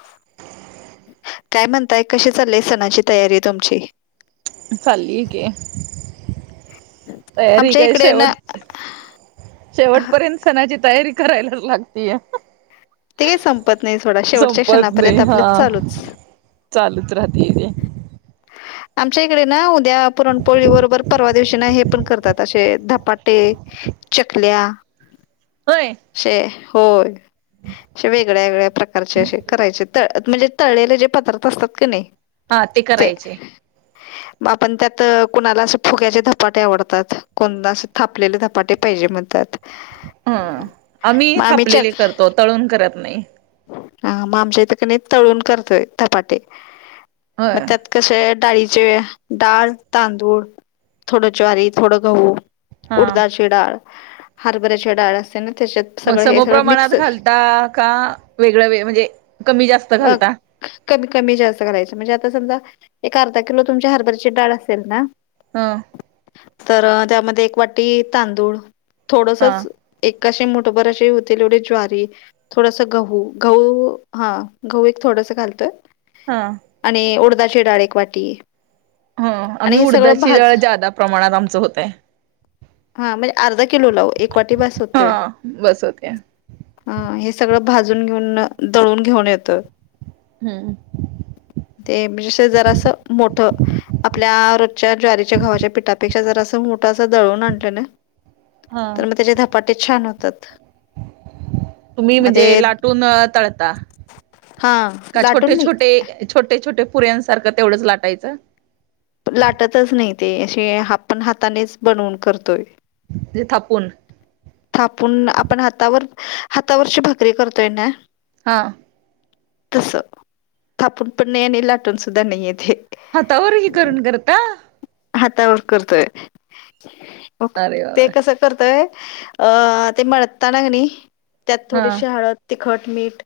[inaudible] काय म्हणताय कशी चाललीय सणाची तयारी तुमची. चालली आहे की. तयारी आमच्या काय इकडे ना शेवट शेवटपर्यंत सणाची तयारी करायलाच लागतीया. ते काही संपत नाही सोडा. शेवटच्या संपत नाही क्षणापर्यंत आपल हा चालूच. चालूच राहते इथे. आमच्या इकडे ना उद्या पुरणपोळी बरोबर परवा दिवशी ना हे पण करतात. असे धपाटे चकल्या होय असे होये. असे वेगळ्या वेगळ्या प्रकारचे असे करायचे. तळ म्हणजे, तळलेले जे पदार्थ असतात का नाही हा ते करायचे. [inaudible] मग आपण त्यात कुणाला अस फुग्याचे धपाटे आवडतात. कोणाला असे थापलेले धपाटे पाहिजे म्हणतात. ह आम्ही थापलेले करतो. तळून करत नाही. हा, मग आमच्या इथ की नाही तळून करतोय धपाटे. होय मग त्यात कसे डाळीचे, डाळ, तांदूळ, थोडं ज्वारी, थोडं गहू हा उडदाची डाळ, हरभऱ्याची डाळ असते ना त्येच्यात मग समप्रमाणात घालता का वेगळ वे म्हणजे कमी जास्त घालता [unintelligible] कमी कमी जास्त करायचं, म्हणजे आता समजा एक अर्धा किलो तुमच्या हरभरची डाळ असेल ना. हा तर त्यामध्ये एक वाटी तांदूळ हां थोडसच एका अशी मूठभर अशे होतील एवढी ज्वारी, थोडासा गहू गहू, हा गहू एक थोडस घालत्यात. हा आणि उडदाची डाळ एक वाटी ह, आणि आम्ही हे सगळं उडदाची भाज डाळ ज्यादा प्रमाणात आमचं होतयं. हा म्हणजे अर्धा किलोला वो एक वाटी बास होतयं हा बस होते ह हे सगळं भाजून घेऊन, दळून घेऊन येतं हम् ते मिष जरासं मोठं आपल्या रोजच्या ज्वारीच्या गव्हाच्या पिठापेक्षा जरासं मोठं अस दळवून आणलेलं. हा तर मग त्याचे धपाटे छान होतात. तुम्ही मग ते म्हणजे लाटून तळता? हा का छोटे, लाटून नाही छोटे, छोटे, छोटे पुऱ्यांसारखं तेवढंच लाटायचं? लाटतच नाही ते, अशे आपण हातानेच बनवून करतोय जे थापून थापून आपण हातावर, हातावरची भाकरी करतोय ना. हां तस थांपून पण नाही आणि लाटून सुद्धा नाहीय ते हातावर ही करून करत. हातावर करतोय अरे ते बाबा कस करतोय ते मळताना कणी त्यात हा थोडीशी हळद तिखट मीठ,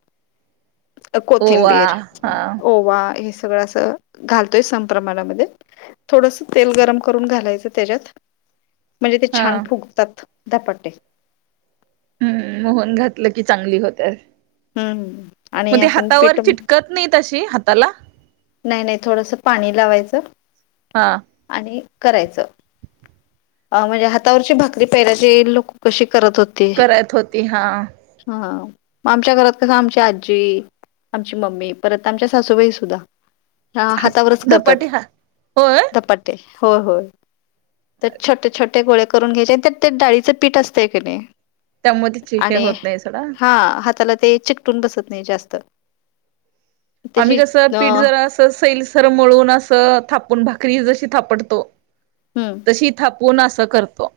ओवा कोथिंबीर हा ओवा हे सगळं असं घालतोय समप्रमाणामध्ये थोडस तेल गरम करून घालायचं त्येज्यात, म्हणजे ते हा छान फुग तत धपाटे हम्म, मोहन घातलं की चांगली होतंय हम् आणि आपण पिठ चिटकत नाही तशी हाताला नाही, नाही थोडसं पाणी लावायचं हा आणि करायचं. अ म्हणजे हातावरची भाकरी पाहिल्याची लोक कशी करत होते करत होती हा. हा मग आमच्या घरात कसं, आमची आजी आमची मम्मी, परत आमच्या सासूबाईसुद्धा ह हात हातावरच धपाटी करतात हा होय धपाट ते हो होय तर छोटे छोटे गोळे करून घ्यायच आणी त्यात ते डाळीचं पीठ असतेय कणी त्यामुळे तिची हे आणि, होत नाही सोडा हा हाताला ते चिकटून बसत नाही जास्त. आम्ही त्याची कसं, अ पीठ हम्म जरा अस सैलसर मळून असं, थापून भाकरी जशी थापडतो. तशी थापून असं करतो.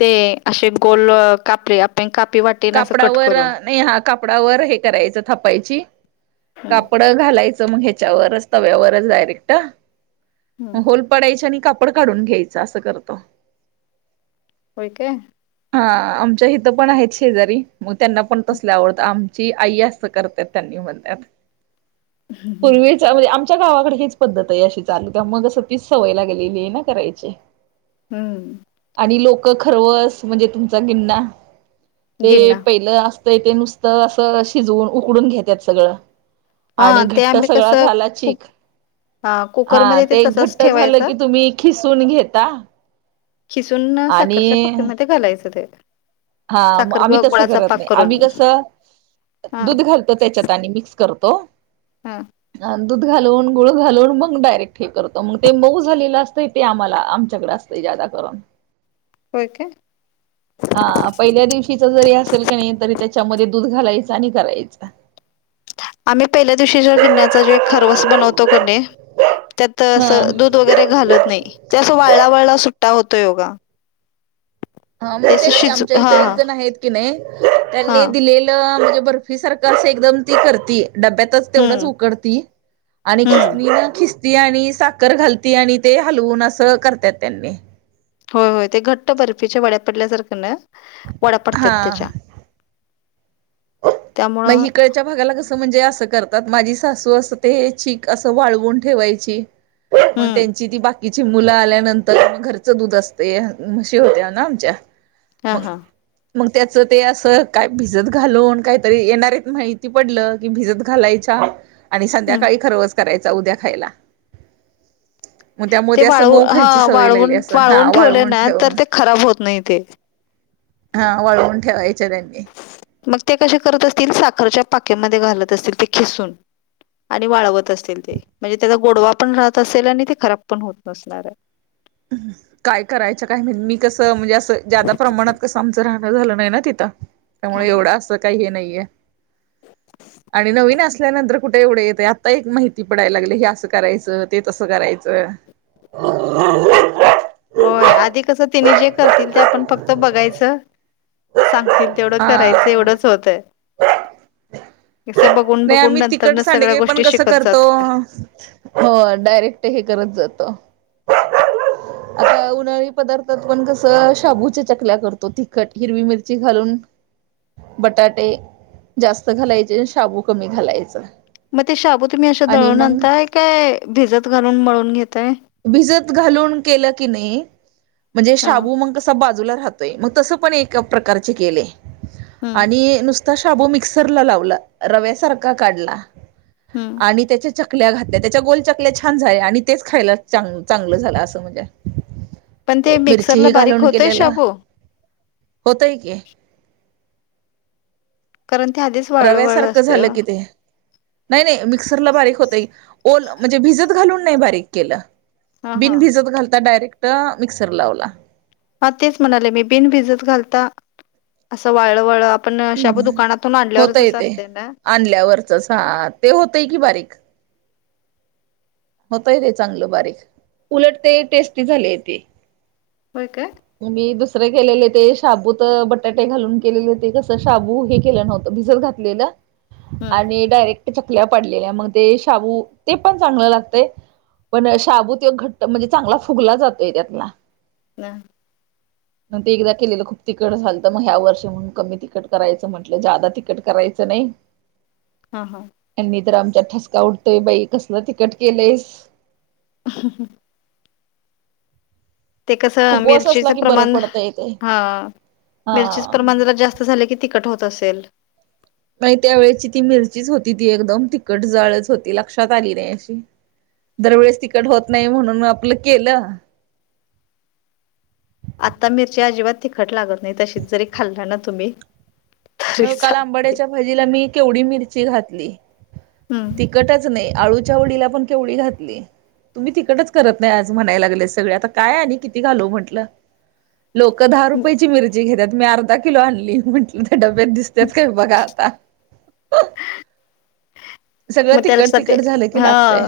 ते, असे गोल कापे आपण कापे वाट कापडावर, नाही हा कापडावर हे करायचं, थापायची हम्म कापडं घालायचं तर मग ह्याच्या वारच तव्यावरच डायरेक्ट हम्म होल पडायच आणि कापड काढून घ्यायचं, असं करतो. होय काय? हा, आमच्या इथं पण आहेच. शेजारी, मग त्यांना पण तसले आवडतात. आमची आई असं करतात, त्यांनी म्हणतात. पूर्वी म्हणजे, आमच्या गावाकडे हेच पद्धत आहे, अशी चालू त्या मग अस तच सवयला गेलेली आहे ना करायची. हम्म. आणि लोकं खरवस म्हणजे, तुमचा गिन्ना. ते गिरणा पहिलं असतं ते नुसतं असं, शिजवून उकडून घेतात सगळं. हा आणि ते घट्ट आम्ही सगळा कसं झाला कुक चिक, हा कुकरमध्ये ते तसच घट्ट झालं ठेवायचं की तुम्ही. खिसून घेता. खिसून साखरच्या आणि पक्कमध्ये घालायचं ते. हा मग साखर आम्ही किंवा तसं गुळाचा करत पाक नाही. आम्ही करून कसं, हा दूध घालतो त्याच्यात आणि मिक्स करतो. हा. दूध घालून, गुळ घालून मग डायरेक्ट हे करतो, मग ते मऊ झालेलं असतं ते आम्हाला आमच्याकडे अस ते ज्यादा करून. होय काय? हा. पहिल्या दिवशीच जरी असेल कणी तरी त्याच्यामध्ये दूध घालायचं आणि करायचं. आम्ही पहिल्या दिवशीच्या गिन्याचा जो एक खरवस बनवतो कणी त्यात हा असं दूध वगैरे घालत नाही. त्यो अस वाळला, वाळला सुट्टा होतोय बघा. हा म तेच की आमच्या इथ एक जण आहेत की नाही, त्यांनी हां दिलेली म्हणजे, बर्फी सारखं एकदम ती [unintelligible] डब्यात तेवढच हम्म उकडती आणि हम्म खिसणीनं खिसती. ती आणि साखर घालती आणि ते हलवून असं करतात त्यांनी. होय होय ते घट्ट बर्फीच्या वड्या पडल्यासारख्या ना, वड्या पडतात हा त्याच्या. त्यामुळं मग हिकडच्या? भागाला कसं म्हणजे, असं करतात माझी सासू असं ते चीक असं वाळवून ठेवायची. मग हम्म त्यांची ती बाकी तीची मुलं आल्यानंतर म घरचं दूध असतय म्हशी होते ना आमच्या. हा. मग हा. मग त्याचं ते, असं काय भिजत घालून काय. तरी येणार माहिती पडलं, की भिजत घालायच्या आणि हम्म संध्याकाळी खरवस करायचा उद्या खायला. मग त्यामुळे ते असं वाळवू मऊ खायची हां सवय लागली वाळवून असं हा वाळवून ठेवले ना, तर ठेवून ते खराब होत नाही ते. [inaudible] हा वाळवून ठेवायचे त्यांनी. मग ते कसे करत असतील? साखरच्या पाकेमध्ये घालत असतील ते खिसून. आणि वाळवत असतील ते. म्हणजे त्याचा गोडवा पण राहत असेल आणि ते खराब पण होत नसणार ए. हं. काय करायचं काय म्हण मी कसं म्हणजे असं ज्यादा प्रमाणात कसं आमचं राहणं झालं नाही ना तिथं. त्यामुळे हां हां. एवढं असं काही हे नाहीये. आणि नवीन असल्यानंतर कुठे एवढं येतं. आत्ता एक माहिती पडायला लागलय. हे असं करायचं ते तसं करायचं. होय. आधी कसं तिने जे करतील ते आपण फक्त बघायचं. सांगतील तेवढं करायचं हा एवढंच होतय. तीच बघून. नाही बघून आम्ही तिकट नंतरन सगळ्या सांडगे पण गोष्टी कसं शिकत करतो? जातोय. हो. डायरेक्ट हे करत जातो. आता उन्हाळी पदार्थात पण कसं शाबूच्या चकल्या करतो तिखट. हिरवी मिरची घालून. बटाटे जास्त घालायचे शाबू- कमी घालायचा. मग ते शाबू तुम्ही असं आणि दळून मग आणताय काय भिजत घालून मळून घेताय? भिजत घालून केलं की नाही म्हणजे हा शाबू म कस. बाजूला राहतोय. म तस पण एक प्रकारचे केले हम्म आणि- तो शाबू मिक्सरला लावला रव्यासारखा काढला हम्म आणि त्याच्या- चकल्या घातल्या. त्याच्या गोल चकल्या छान झाल्या. आणि तेच खायला चां चांगलं झालं असं म्हणजे. पण ते मिरची मिक्सरला ह बारीक घालून होतय केलेलं. शाबू? होतय की. कारण ते [unintelligible] रव्यासारखं असतंय ओ झालं कि ते. नाही नाही मिक्सरला बारीक होतय. ओल म्हणजे भिजत घालून नाही बारीक केलं. हा हा बिन भिजत घालता डायरेक्ट मिक्सर लावला. हां. तेच म्हणायले मी. बिन भिजत घालता असं वाळ वळ- आपण शाबू हम्म. दुकानातून आणल्यावर होतय जसं ते असतय ना? आणल्यावरचच. हां. ते होतंय की बारीक. होतय ते चांगलं बारीक. उलट ते टेस्टी झालेयेती. होय का? म मी दुसरे केलेले ते शाबूत बटाटे घालून केलेले होते कसं शाबू हे केलं नव्हतं भिजत घात- -टलेलं. हम्म आणि डायरेक्ट चकल्या पाडलेल्या मग ते शाबू ते पण चांगलं लागत. पण शाबू त्यो घट्ट म्हणजे चांगला फुगला जातोय त्यातला. ना. म ते एकदा केलेलं खूप तिकट झालंत. मग ह्या वर्षी म्हणून कमी तिकट करायचं म्हंटलं. जादा तिकट करायचं नाही. हा. हा. त्यांनी तर आमच्यात ठसका उठतोय बाई. कसलं तिकट केलंय. [inaudible] ते कसं उपवास असला मिरचीचं की बरं प्रमाण पडतंय ते हा. मिरचीच हा. प्रमाण जरा जास्त झाल की तिखट होत असेल. नाही त्या वेळची ती मिरचीच होती ती एकदम तिखट जाळच होती. लक्षात आली नाही अशी. दरवेेळेस तिकट होत नाही म्हणून आपलं केलं. आता मिरची अजिबात तिखट लागत नाही. तशीच जरी खाल्ला ना तुम्ही- तरी हो काल चालते. आंबाड्याच्या भाजीला मी केवढी मिरची घातली. हम्म. तिकटच नाही, आळूच्या वडीला पण केवढी घातली. तुम्ही तिकटच करत नाही आज म्हणायला लागले सगळे आता काय आणि किती घालू म्हंटलं. लोकं दहा रुपयाेची मिरची घेतात मी अर्धा किलो आणली, म्हटलं त्या डब्यात दिसतेच काय बघा आता. सगळं मग तिकट त्यासाठी तिकट झालं की हा, लागतय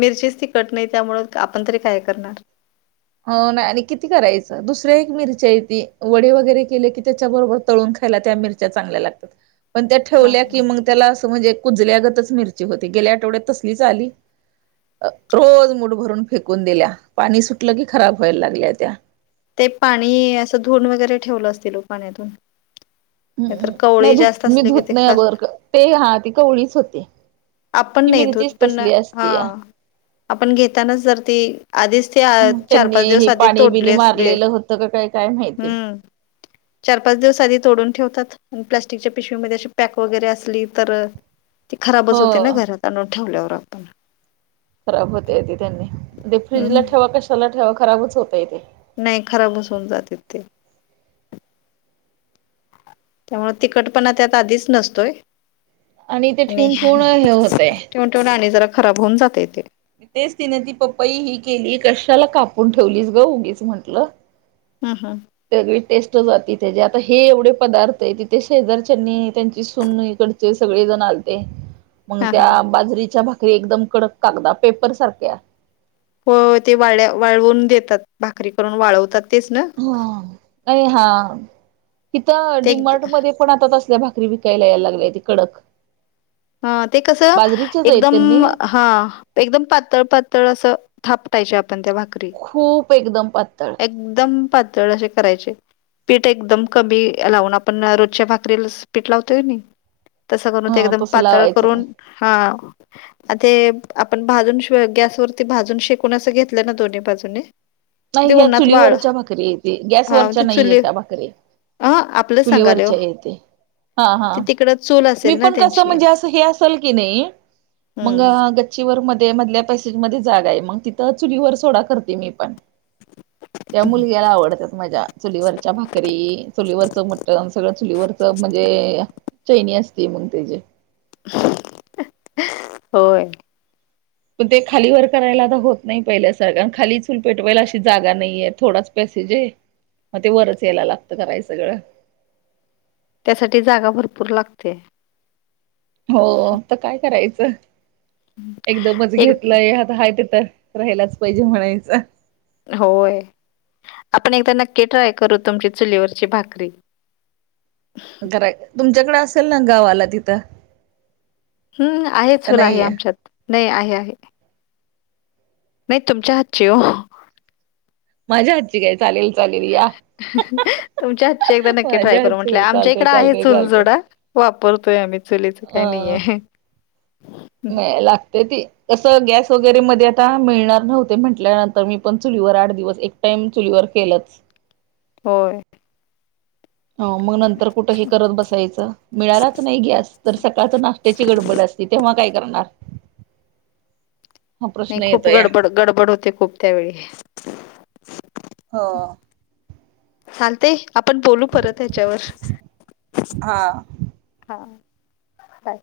मिरचीच तिखटं नाही त्यामुंळ आपण तरी काय करणार. हो नाही, आणि किती करायचं दुसऱ्या एक मिरची आहे ती वडे वगैरे केले की त्याच्या बरोबर तळून खायला त्या मिर च्या चांगल्या लाग [inaudible] पण त्या हा ठेवल्या की हा मग त्याला असं म्हणजे कुजल्यागतच मिरची होती गेल्या आठवड्यात तसलीच आली. रोज मुठ भरून फेकून दिल्या, पाणी सुटलं की खराब व्हायला लागल्या त्या. ते पाणी असं‌ धुवून वगैरे ठेवलं असतील वो पाण्यातून नाहीतर हम् नाही कवळी धूत जास्त मी असले की धूत ते नाही [unintelligible] ते हा ती कवळीच होती. आपण ती नाही धूत मिरचीच पण, तसली असती या हा. आपण घेतानाच जर ती आधीच ती आ चार-पाच दिवस आधी तोडली अस लेलं होतं का काय, काय माहिती? चार-पाच दिवस आधी तोडून ठेवतात. प्लास्टिकच्या पिशवीमध्ये अशी पॅक वगैरे असली तर ती हो खराबच होती ना घरात आणून ठेवल्यावर आपण. खराब होतय ते त्यांनी, ते फ्रीजला हम्म ठेवा कशाला ठेवा खराबच होतय तेे. नाही खराबच होऊन जाते ते. त्यामुळं तिकट पणा त्यात आधीच नसतोय ते आणि ठेवून ठेवून हे होतय ठेवून आणि जरा खराब होऊन जाते तेे. तेच तिने ती पप्पाई ही केली कशाला कापून ठेवलीस ग उगीच म्हटलं. हम हम. सगळी टेस्ट जाती त्याची, आता हे एवढे पदार्थ तिथे शेजारच्यानी त्यांची सून इकडं ते सगळेजण आलते. [inaudible] म्हणून त्या बाजरीच्या भाकरी एकदम कडक कागदा पेपर सारख्या हो ते वाळ्या, वाळवून देतात भाकरी करून वाळवतात तेच ना. हम आणि हा तिथं ते डिमार्ट मध्ये पण आता तसल्या भाकरी विकायला यायला लागल्याती कडक. हा ते कसं, बाजरीच्याच आहेत त्यांनी एकदम हा. एकदम पातळ-पातळ असं थापटायच्या आपण त्या भाक खूप एकदम पात्तळ. एकदम पातळ असे करायचे. पीठ एकदम कमी लावून आपण रोजच्या भाकरीला स. पीठ लावतोय कणी. तसं करून ते ह एकदम तसं पातळ लावायचं नाही करून, हा. आता ये आपण भाजून श गॅसवरती भाजून शेकून असं घेतलं ना दोन्ही बाजूनी. [inaudible] नाही ह्या चुलीवरच्या भाकरी येते हा गॅसवरच्या ते नाही येत चुली त्या भाकरी. ह आपलं सांगाले हो चुलीवरच्या येते हा हा, ते तिकड चूल मी असेल ना पण कसं त्यांची म्हणजे असं हे असं. [unintelligible] नाही मंग हम्म गच्चीवर मध्ये मधल्या पॅसेज मध्ये जागा आहे मग तिथं चुलीवर सोडा करते मी पण. त्या मुलग्याला आवडतात माझ्या. चुलीवरच्या भाकरी, चुलीवरचं मटण सगळं चुलीवरच म्हणजे चैनी असते मग त्याचीे होय पण ते खाली वर करायला आता होत नाही पहिल्या सारखं आणि खाली चूल पेटवायला अशी जागा नाहीये थोडाच पॅसेज हाय म ते वरच यायला लागत कराय सगळं त्यासाठी जागा भरपूर लागते हो आता काय करायचं एकदमच एक घेतलं यात ते हाय तिथं राहिलाच पाहिजे म्हणायचं होय आपण एकदा नक्की ट्राय करू तुमची चुलीवरची भाकरी [inaudible] करायच तुमच्याकड असेल ना गावाला तिथं हू आहे का चूल आहे नाहीये आमच्यात नाही आहे आहे नाही तुमच्या हातची ओ माझ्या हातची काय चालेल चालेल या तुमच्या हातची एकदा नक्की ट्राय माझ्या करू हातची म्हटलं काय आमच्या चालतय इकडे आहे चालतय चूल चालतय सोडा वापरतोय आम्ही चुलीच काय अ नाहीे हाय नाही लागत्या ती कसं गॅस वगैरे मध्ये आता मिळणार नव्हते म्हटल्यानंतर मी पण चुलीवर आठ दिवस एक टाईम चुलीवर केलंच होय हो मग नंतर कुठ हे करत बसायचं मिळालाच नाही गॅस तर सकाळचा नाष्ट्याची गडबड असते तेव्हा काय करणार [inaudible] हा नाही प्रश्न खूप येतो या गडबड गडबड होते खूप त्यावेळी हो चालतय आपण बोलू परत ह्याच्यावर हा हा बाय